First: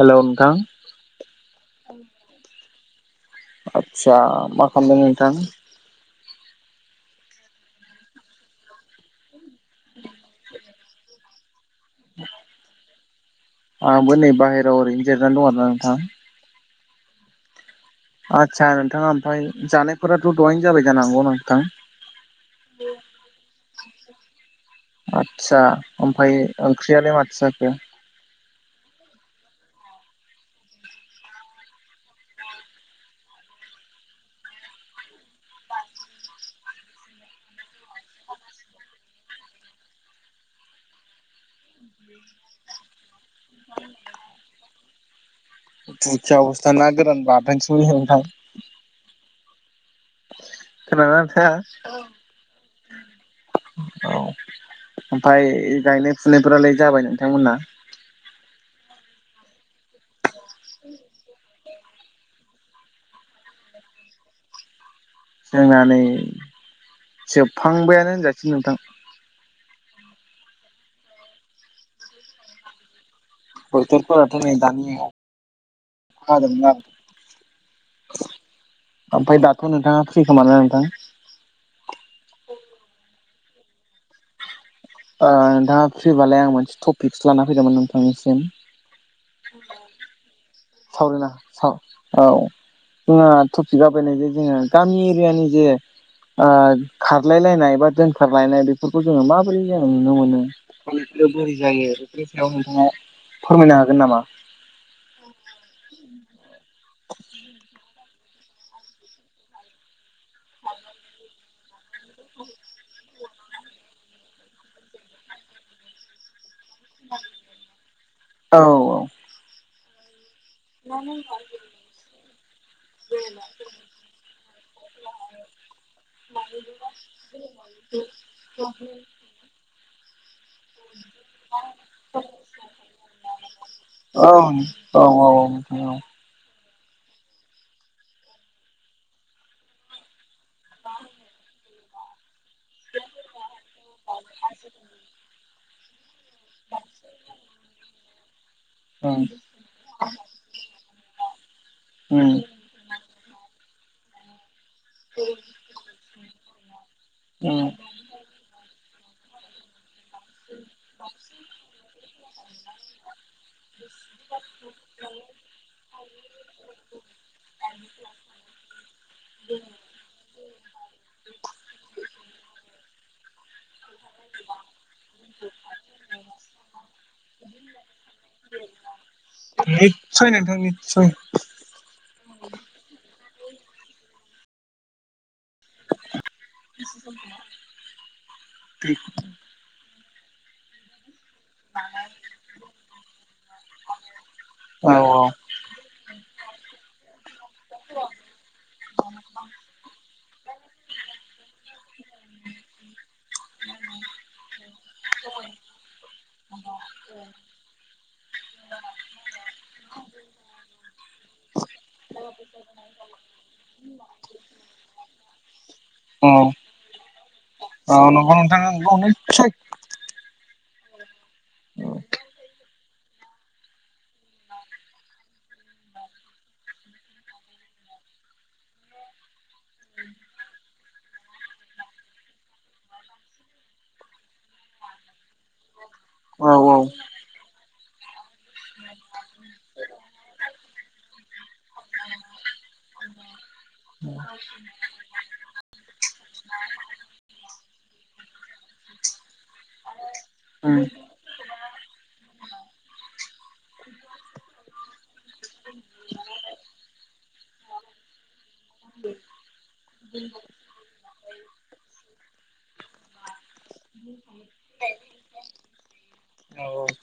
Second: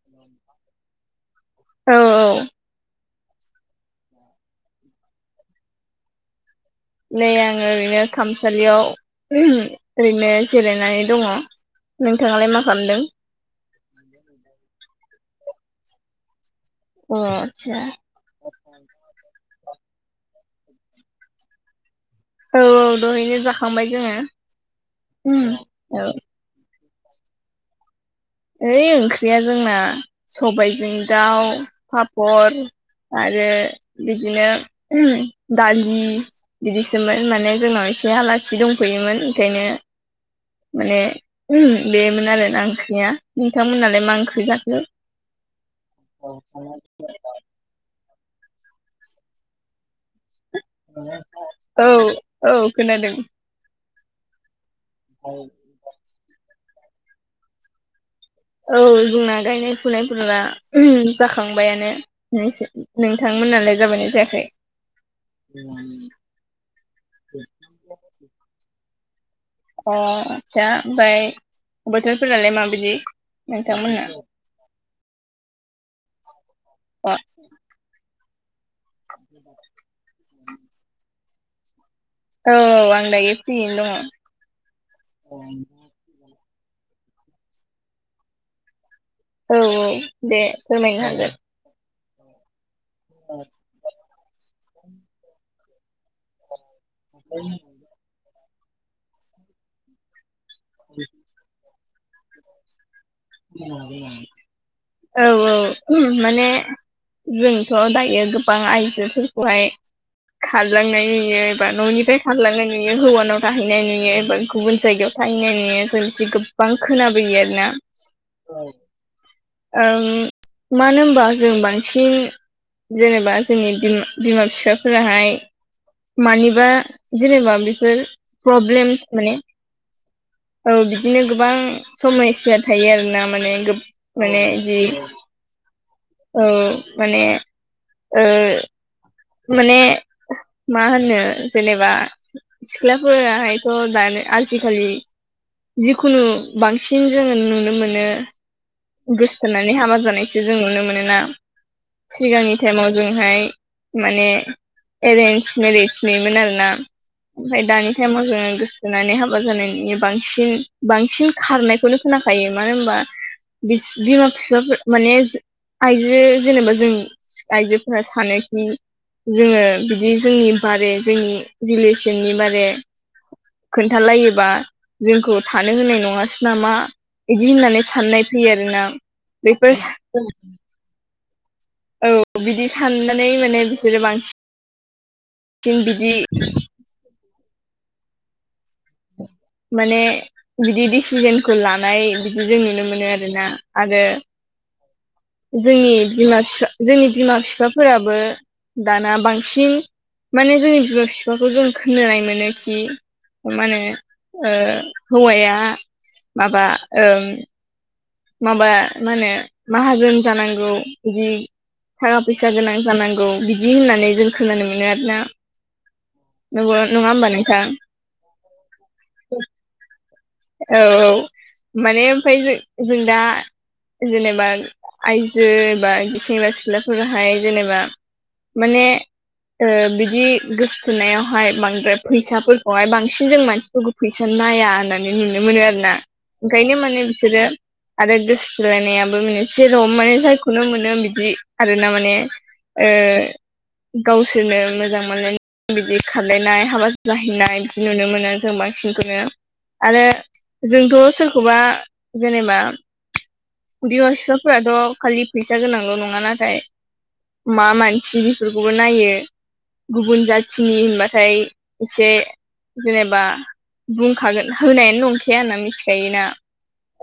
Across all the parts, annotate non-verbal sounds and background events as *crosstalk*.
हेल' नोंथां। औ आतसा मा खालामदों नोंथां। नै आंङो ओरैनो खामसालियाव ओरैनो जिरायनानै दंङ। नोंथांङालाय मा खालामदों। आंबो नै बाहेरायाव ओरैनो जिरनानै दं आरो ना नोंथां। अ आतसा। आस्सा नोंथांङा ओमफफ्राय जानायफोराथ' दहाय जाबाय जानो हांगौ नोंथां। औ औ दहैनो जाखांबाय जोंङो। आदसा ओमफ्राय ओंख्रियालाय माथो जाखो। ओइ ओंख्रिया जोंना सबायाइजों दाउ, पापर आरो बिदिनो ओम दालि बिदिसोमोन माने जोंनाव एसे आलासि दंफैयोमोन ओंखायनो माने ओ बेमोन आरोना ओंख्रिया नोंथांमोनहालाय मा ओंख्रि जाखो। बुरजा अबस्था ना गोरान बा *unintelligible* खोनादों ना नोंथांङा। औ औ खोनादों औ ओमफफ्राय गायनाय-फुनायफोरालाय जाबाय नोंथांमोना। औ जोंना गायनाय-फुनायफोर ओम जाखांबायानो। नोंसो नोंथांमोनालाय जाबायानो जायाखै। जोंनानै जोबहांबायानो होनजासिगोन नोंथां। अ आस्सा ओमफ्राय बोथोरफोरालाय माबायदि। नोंथांमोनना बोथोरफोराथ' दानि अखा हादोंमोन आरो अ। ओमफफाय दाथ' नोंथांङा फ्रि खोमाना नोंथां। औ आंदायै फ्रियैनो दंङ। ओ दा फैबालाय आं मोनसे टपिक्स लाना फैदोंमोन नोंथांनिसिम। औ औ दे फोरमायनो सावरायना हागोन। साव औ जोंहा टपिकआ बायनाय जे जोंङो गामि एरियानि जे ओ खारलाय लायनाय बा दोनखारलायनाय बेफोरखौ जोंङो माबोरै जों नुनो मोनो। बोरै जायो बेफोरनि सायाव नोंथांङा फोरमायनो हागोन नामा औ औ माने जोंथ' दायो गोबां आइजोफोरखौहाय खारलांनाय नुयो एबा न'निफ्राय खारलांनाय नुयो हौवानाव थाहैनाय नुयो एबा गुबुन जायगायाव थाहैनाय नुयो जों गोबां खोनाबोयो आरोना औ ओम मानो होमबा जों बांसिन जेनेबा जोंनि बिमा बिफाफोराहाय मानिबा जेनेबा बेफोर प्रब्लेमस माने औ बिदिनो गोबां समयसया थायो आरोना माने औ माने जि औ औ औ औ माने ओ माने मा होनो जेनेबा सिख्लाफोराहायथ' दानि आजिखालि जिखुनु बांसिन जोङो नुनो मोनो ओम गोसथोनानै हाबा जानायसो जों नुनो मोनोना सिगांनि टाइमाव जोंहाय माने एरेन्ज मेरिज बेमोन आर ना ओमफ्राय ओम दानि हम जेनो गोसथोनानै हाबा जानायनि बांसिन बांसिन खारनायखौनो खोनाखायो मानो होनबा बिस बिमा बिफाफोर माने आइजो जेनेबा जों आइजो फ्रा सानोखि जोंङो बिदि जोंनि बारे जोंनि रिलेसननि बारे खोन्थालायोबा जोंखौ थानो होनाय नङासै नामा बिदि होननानै साननाय फैयो आरोना बेफोर निस्सय नोंथां निस्सय औ बिदि साननानै माने बिसोरो बांसिन सिन बिदि *unintelligible* माने बिदि डिसिजोनखौ लानाय बिदि जों नुनो मोनो आरोना आरो औ औ जोंनि बिमा बिफा जोंनि बिमा बिफाफोराबो दाना बांसिन माने जोंनि बिमा बिफाखौ जों खोनानाय मोनो खि मा होनो ओ हौवाया माबा ओ माबा मा होनो माहाजोन जानांगौ बिदि थाखा फैसा गोनां जानांगौ बिदि होननानै जों खोनानो मोनो आरोना औ *unintelligible* नङा होमबा नोंथां औ नगौ नोंथां नगौ औ औ माने ओमफ्राय जों जों दा जेनेबा आइजो एबा सेंग्रा सिख्लाफोराहाय जेनेबा माने बेदि गोसो सुनायावहाय बांद्राय फैसाफोरखौहाय बांसिन जों मानसिफोरखौ फैसा नाया होनना नुनो मोनो आरोना औ औ ओंखायनो माने बिसोरो आरो गोसोलायनायाबो जेरहम माने जायखौनो मोनो बिदि आरोना माने ओ गावसोरनो मोजां मोनलाय बिदि खारलायनाय हाबा जहैनाय बिदि नुनो मोनो जों बांसिनखौनो आरो ओम जोंथ' सोरखौबा जेनेबा बिमा‌ बिफा फोराथ' खालि फैसा गोनांल' नंङा नाथाय मा मानसि बेफोरखौबो नायो गुबुन जाथिनि होन ओमफ्राय एसे जेनेबा खागोन होनायानो नंखाया होनना मिथिखायोना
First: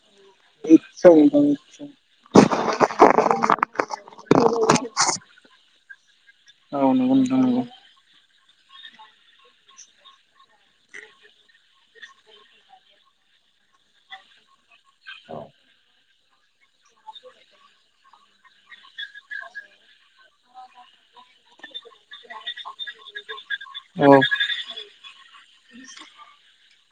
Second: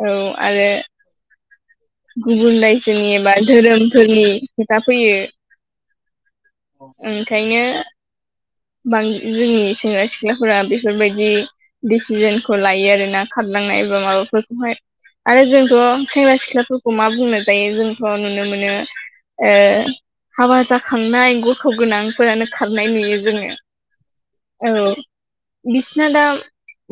औ आरो *unintelligible* गुबुन रायजोनि एबा धोरोमफोरनि खोथा फैयो औ नंगौ नोंथा नंगौ ओंखायनो बां जोंनि सेंग्रा सिख्लाफोरा बेफोरबायदि दिसिजनखौ लायो आरोना खारलांनाय बा माबाफोरखौहाय आरो जोंथ' सेंग्रा सिख्लाफोरखौ मा बुंनाय जायो जोंथ' नुनो मोनो हाबा जाखांनाय गथ' गोनांफोरानो खारनाय नुयो जोंङो औ औ बिसना दा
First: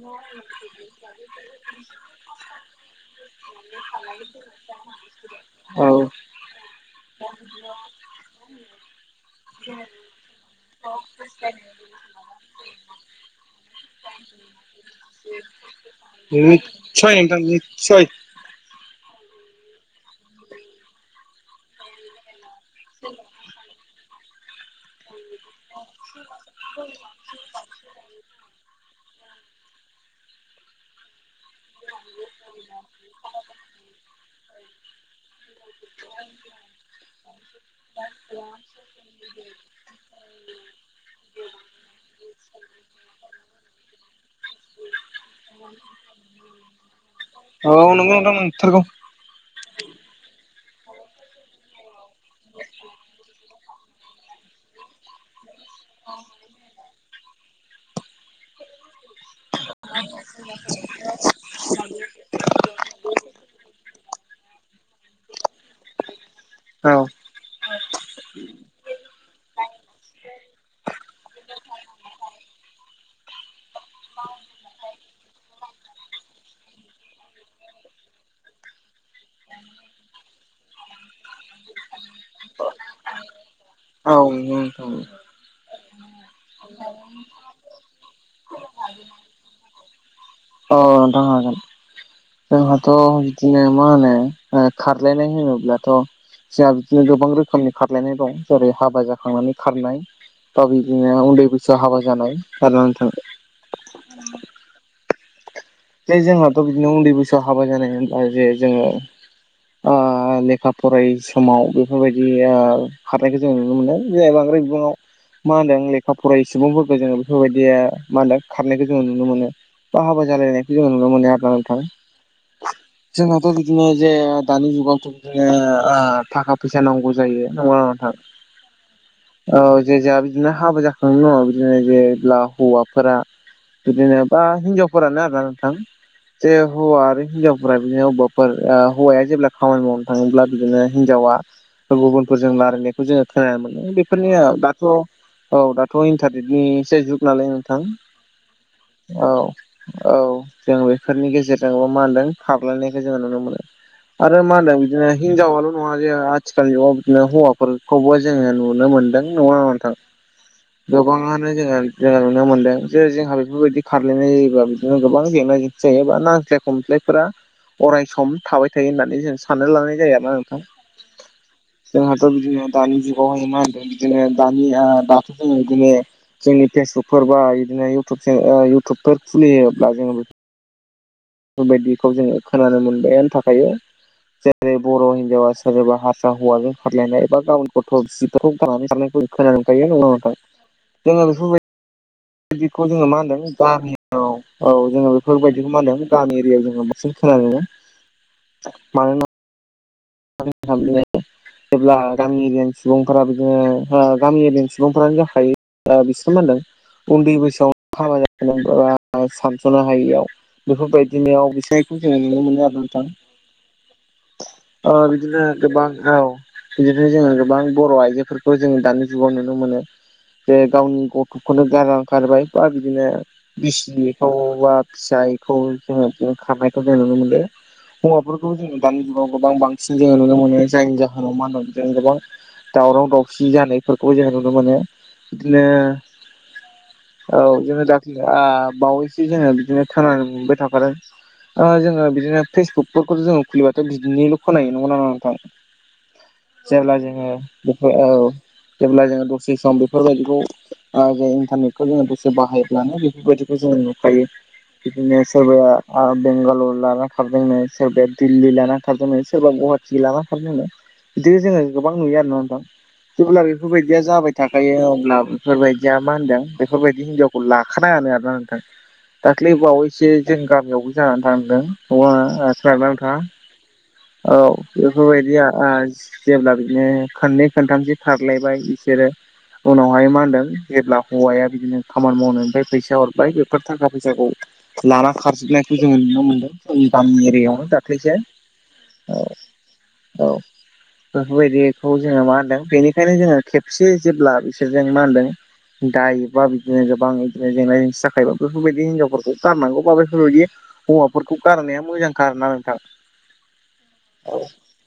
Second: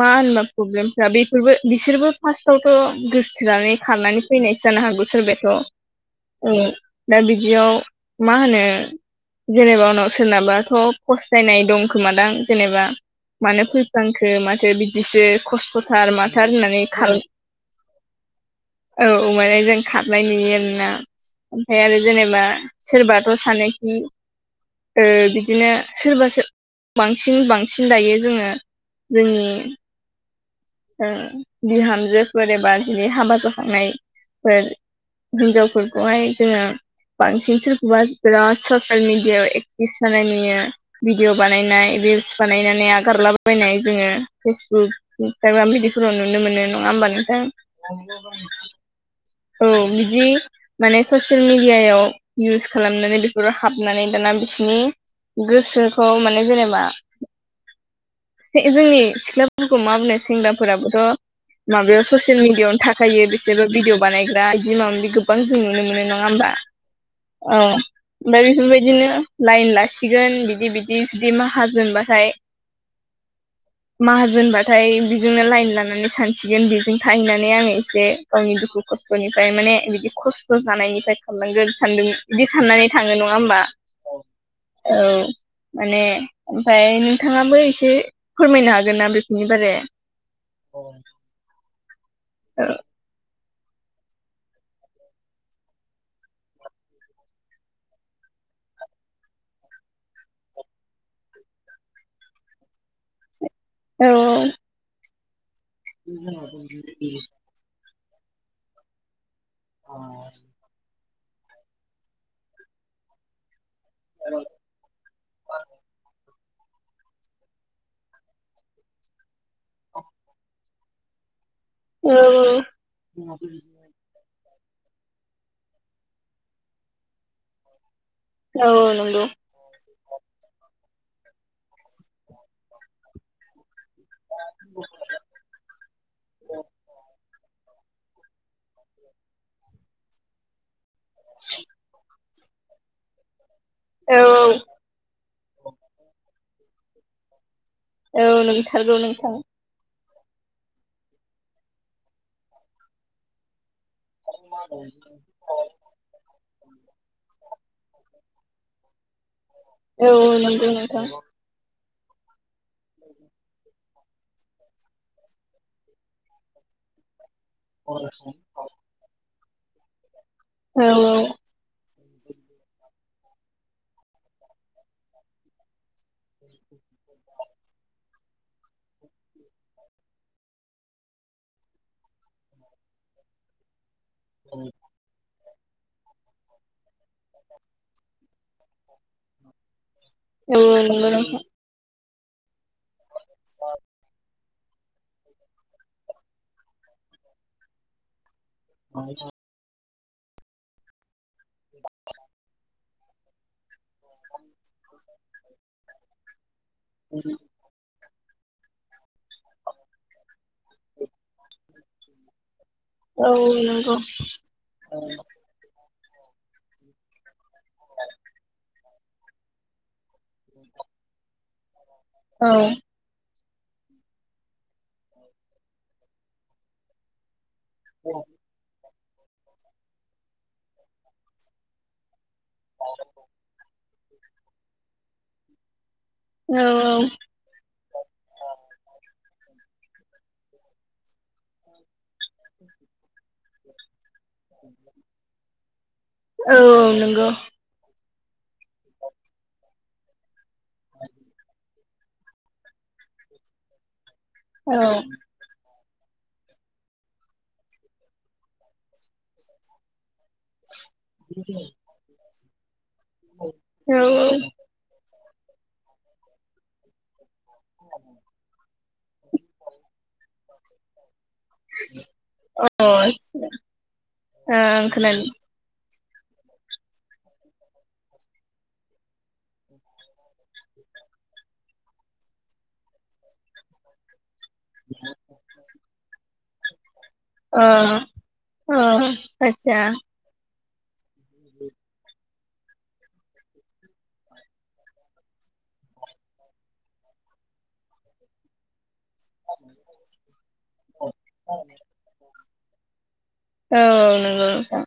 मा होनबा प्रब्लेमफ्रा बेफोरबो बिसोरबो फार्स्टावथ' गोसोथनानै खारनानै फैनायसो जानो हागौ औ सोरबथ' दा बिदियाव मा होनो जेनेबा उनाव सोरनाबाथ' फस्थायनाय दंखोमादां जेनेबा मानो फैफ्लांखो माथो बिदिसो खस्थ थार माथार होननानै निस्सय नोंथां निस्सय औमाने जों खारनाय नुयो आरोना ओमफ्राय आरो जेनेबा सेर बाथ' सानोखि बिदिनो सोरबाासो बांसिन बांसिन दायो जोंङो जोंनि ओम बिहामजोफोर एबा दिनै हाबा जाखांनायफोर। हिनजावफोरखौहाय जोङो बांसिन सोरखौबा बिराद ससियेल मिडियायाव एक्टिभ थानाय नुयो। भिडिअ बानायनाय रिल्स बानायनानै आगारलाबायनाय जोङो फेसबुक स्टाग्राम बिदिफोराव नुनो मोनो नङा होमबा नोंथां? औ नंगौ नोंथां नंथारगौ औ बिदि माने ससियेल मिडियायाव इउस खालामनानै बेफोराव हाबनानै दाना बिसिनि गोसोखौ माने जेनेबा *unintelligible* जोंनि सिख्लाफोरखौ मा बुंनो सेंग्राफोराबोथ' माबायाव ससियेल मिडियाआवनो थाखायो बिसोरबो भिडिअ बानायग्रा इदि माबा माबि गोबां जों नुनो मोनो नङा होमबा औ औ। ओमफ्राय बेफोरबायदिनो लाइन लासिगोन बिदि बिदि जुदि माहाजोनबाथाय माहाजोनबाथाय बिजोंनो लाइन लानानै सानसिगोन बिजों थाहैनानै आङो एसे गावनि दुखु खस्थ'निफ्राय माने बिदि खस्थ' जानायनिफ्राय खारलांगोन सानदों बिदि साननानै थाङो नङा होमबा? औ औ *unintelligible* माने ओमफाय नोंथाङाबो एसे फोरमायनो हागोन ना बेफोरनि बारे? अ नोंथां हागोन औ जोंहाथ' दिनो मा होनो ओ खारलायनाय होनोब्लाथ' जोंहा बिदिनो गोबां रोखोमनि खारलायनाय दं जेरै हाबा जाखांनानै खारनाय बा बिदिनो उन्दै बैसोआव हाबा जानाय गारनानै थांदो औ औ। जे जोंहाथ' बिदिनो उन्दै बैसोआव हाबा जानाय होनब्ला जे जोङो ओ लेखा फरायि समाव बेफोरबायदि ओ खारनायखो जों नुनो मोनो जे बांद्राय बिबाङाव मा होनदों लेखा फरायि सुबुंफोरखौ जोङो बेफोरबायदिया मा होनो खारनायखौ जोङो नुनो मोनो बा हाबा जालायनाय खो जों नुनो मोनो आरोना नोंथां औ जोंहाथ' बिदिनो जे दानि जुगाव *unintelligible* थाखा फैसा नांगौ जायो *unintelligible* औ नोंगौ। औ जे जाहा बिदिनो हाबा जाखांनायनि बिदिनो जेब्ला हौवाफोरा बिदिनो बा हिन्जावफोरानो आरोना नोंथां जे हौवा आरो हिनजावफोरा बिदिनो अब्बाफोर ओ हौवाया जेब्ला खामानि मावनो थाङोब्ला बिदिनो हिनजावा ओ गुबुनफोरजों लारानायखौ जोङो खोनानो मोनो औ औ बेफोरनियाव दाथ' औ दाथ' इन्टारनेटनि एसे जुग नालाय नोंथां औ नंथारगौ औ। नोंथां औ जों बेफोरनि गेजेरजोंबो मा होनदों खारलायनायखौ जोङो नुनो मोनो। आरो मा होनदों बिदिनो हिनजावाल' न *unintelligible* आथिखाल जुगाव बिदिनो हौवाफोरखौबो जोङो नुनो मोनदों नङा थां औ नंगौ नोंथां औ गोबाङा *unintelligible* जे जोंहा बेफोरबायदि खारलायनाय जायोब्ला बिदिनो गोबां *unintelligible* अराय सम थाबाय थायो होननानै जों सानना लानाय जायो आरोना नोंथां। औ जोंहाथ' बिदिनो दानि जुगावहाय मा होनदों बिदिनो दानि आ दाथ' जोङो इदिनो जोंनि फेसबुकफोर बा बिदिनो इउटुबसे ओ इउटुबफोर खुलियोब्ला जोङो बेफोरबायदिखौ जोङो खोनानो मोनबायानो थाखाय जेरै बर' हिनजावा सोरबा हारसा हौवाजों खारलायनाय। *unintelligible* जोङो औ नंगौ बेफोरबाय बिखौ जोङो मा होनदों *unintelligible* औ जोङो बेफोरबायदिखौ मा होनदों गामि एरियाव जोङो बांसिन खोनानो मोनो। *inaudible* *unintelligible* जेब्ला गामि एरियानि सुबुंफोरा बिदिनो ओ गामि एरियानि सुबुंफ्रानो जाखायो। ओ बिसो मा होनदों? उन्दै बैसोआव हाबा *unintelligible* सानस'नो हायियाव बेफोरबायदिनियाव बिसोर जोङो नुनो मोनो आरो ना नोंथां औ नोंग ओ बिदिनो गोबां औ बिनिफ्रायनो जोङो गोबां बर' आइजोफोरखौ जोङो दानि जुगाव नुनो मोनो जे गावनि गथ' खौनो गारा गारबाय बा बिदिनो बिसिखौ बा फिसायखौ जोङो खारनायखौ जों नुनो मोनो हौवाफोरखौ जोङो दानि जुगाव गोबां बांसिन जोङो नुनो मोनो जायनि जाहोनाव मा होनो जों गोबां दावराव दावसि जानायफोरखौ जों नुनो मोनो बिदिनो औ औ औ जोङो दाख्लि आ बावैसो जोङो बिदिनो खोनानो मोनबाय थाखादों ओ जोङो बिदिनो फेसबुकफोरखौथ' जों खुलिबाथ' बिदनिल' खोनायो नंगौना नङा नोंथां औ जेब्ला जोङो नंगौ बेफोर औ जेब्ला जोङो दसे सम बे बेफोरबायदिखौ ओ जे इन्टारनेटखौ जोङो दसे बाहायोब्लानो बेफोरबायदिखौ जोङो नुखायो। औ बिदिनो सोरबाया ओ बेंगालर लानाखारदोंनो सोरबाया दिल्ली लानाखारदोंनो। सोरबा गहाटि लानाखारदोंनो बिदिनो जोङो गोबां नुयो आरो नङा होमबा रिगुलार औ इफोरबायदिया जाबाय थाखायो अब्लाबो बेफोरबायदिया मा होनदों बेफोरबायदि हिनजावखौ लाखानाङानो आरोना नोंथां। दाख्लै बावैसो जों गामियावबो जानानै थांदों ओ ओ अ खोनादोंना ओं नोंथाङा? औ खोनादों बेफोरबायदिया ओ जेब्ला बिदिनो खोनननै खोनथामसो खारलायबाय बिसोरो उनावहाय मा होनदों जेब्ला हौवाया बिदिनो खामानि मावनायनिफ्राय फैसा हरबाय बेफोर थाखा फैसाखौ लाना खारजोबनायखौ जोङो नुनो मोनदों जों गामि एरियायाव दाख्लैसो। ओ आतसा औ बेफोरबायदिखौ जोङो मा होनदों बेनिखायनो जोङो खेबसे जेब्ला बिसोरजों मा होनदों दाय एबा बिदिनो गोबां इदिनो जेंना जेंसि जाखायोबा बेफोरबायदि हिनजाव *unintelligible* गारनांगौ बा बैफोरबायदि हौवाफोरखौ गारनाया मोजांखा आरो ना नोंथां। औ औ नोंगौ नोंथां।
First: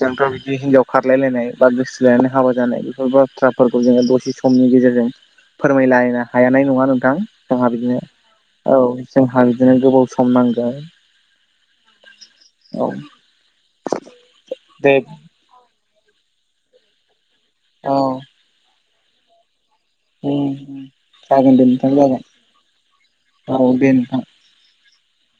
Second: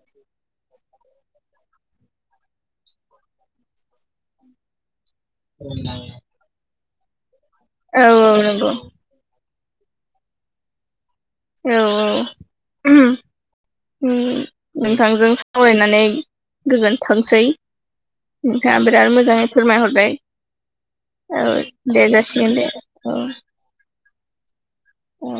जोंथ' बिदि हिनजाव खारलाय लायनाय बा गोसथोलायनानै हाबा जानाय बेफोर बाथ्राफोरखौ जोङो दसे सम समनि गेजेरजों फोरमायलायनो हायानाय नङा नोंथां जोंहा बिदिनो औ। जोंहा बिदिनो गोबाव सम नांगोन। औ औ *unintelligible* दे नोंथांजों सावरायनानै गोजोनथोंसै औ नोंथाङा बिराद मोजाङै फोरमायहरबाय औ जागोन नोंथां दे जागोन जासिगोन दे औ औ दे नोंथां अ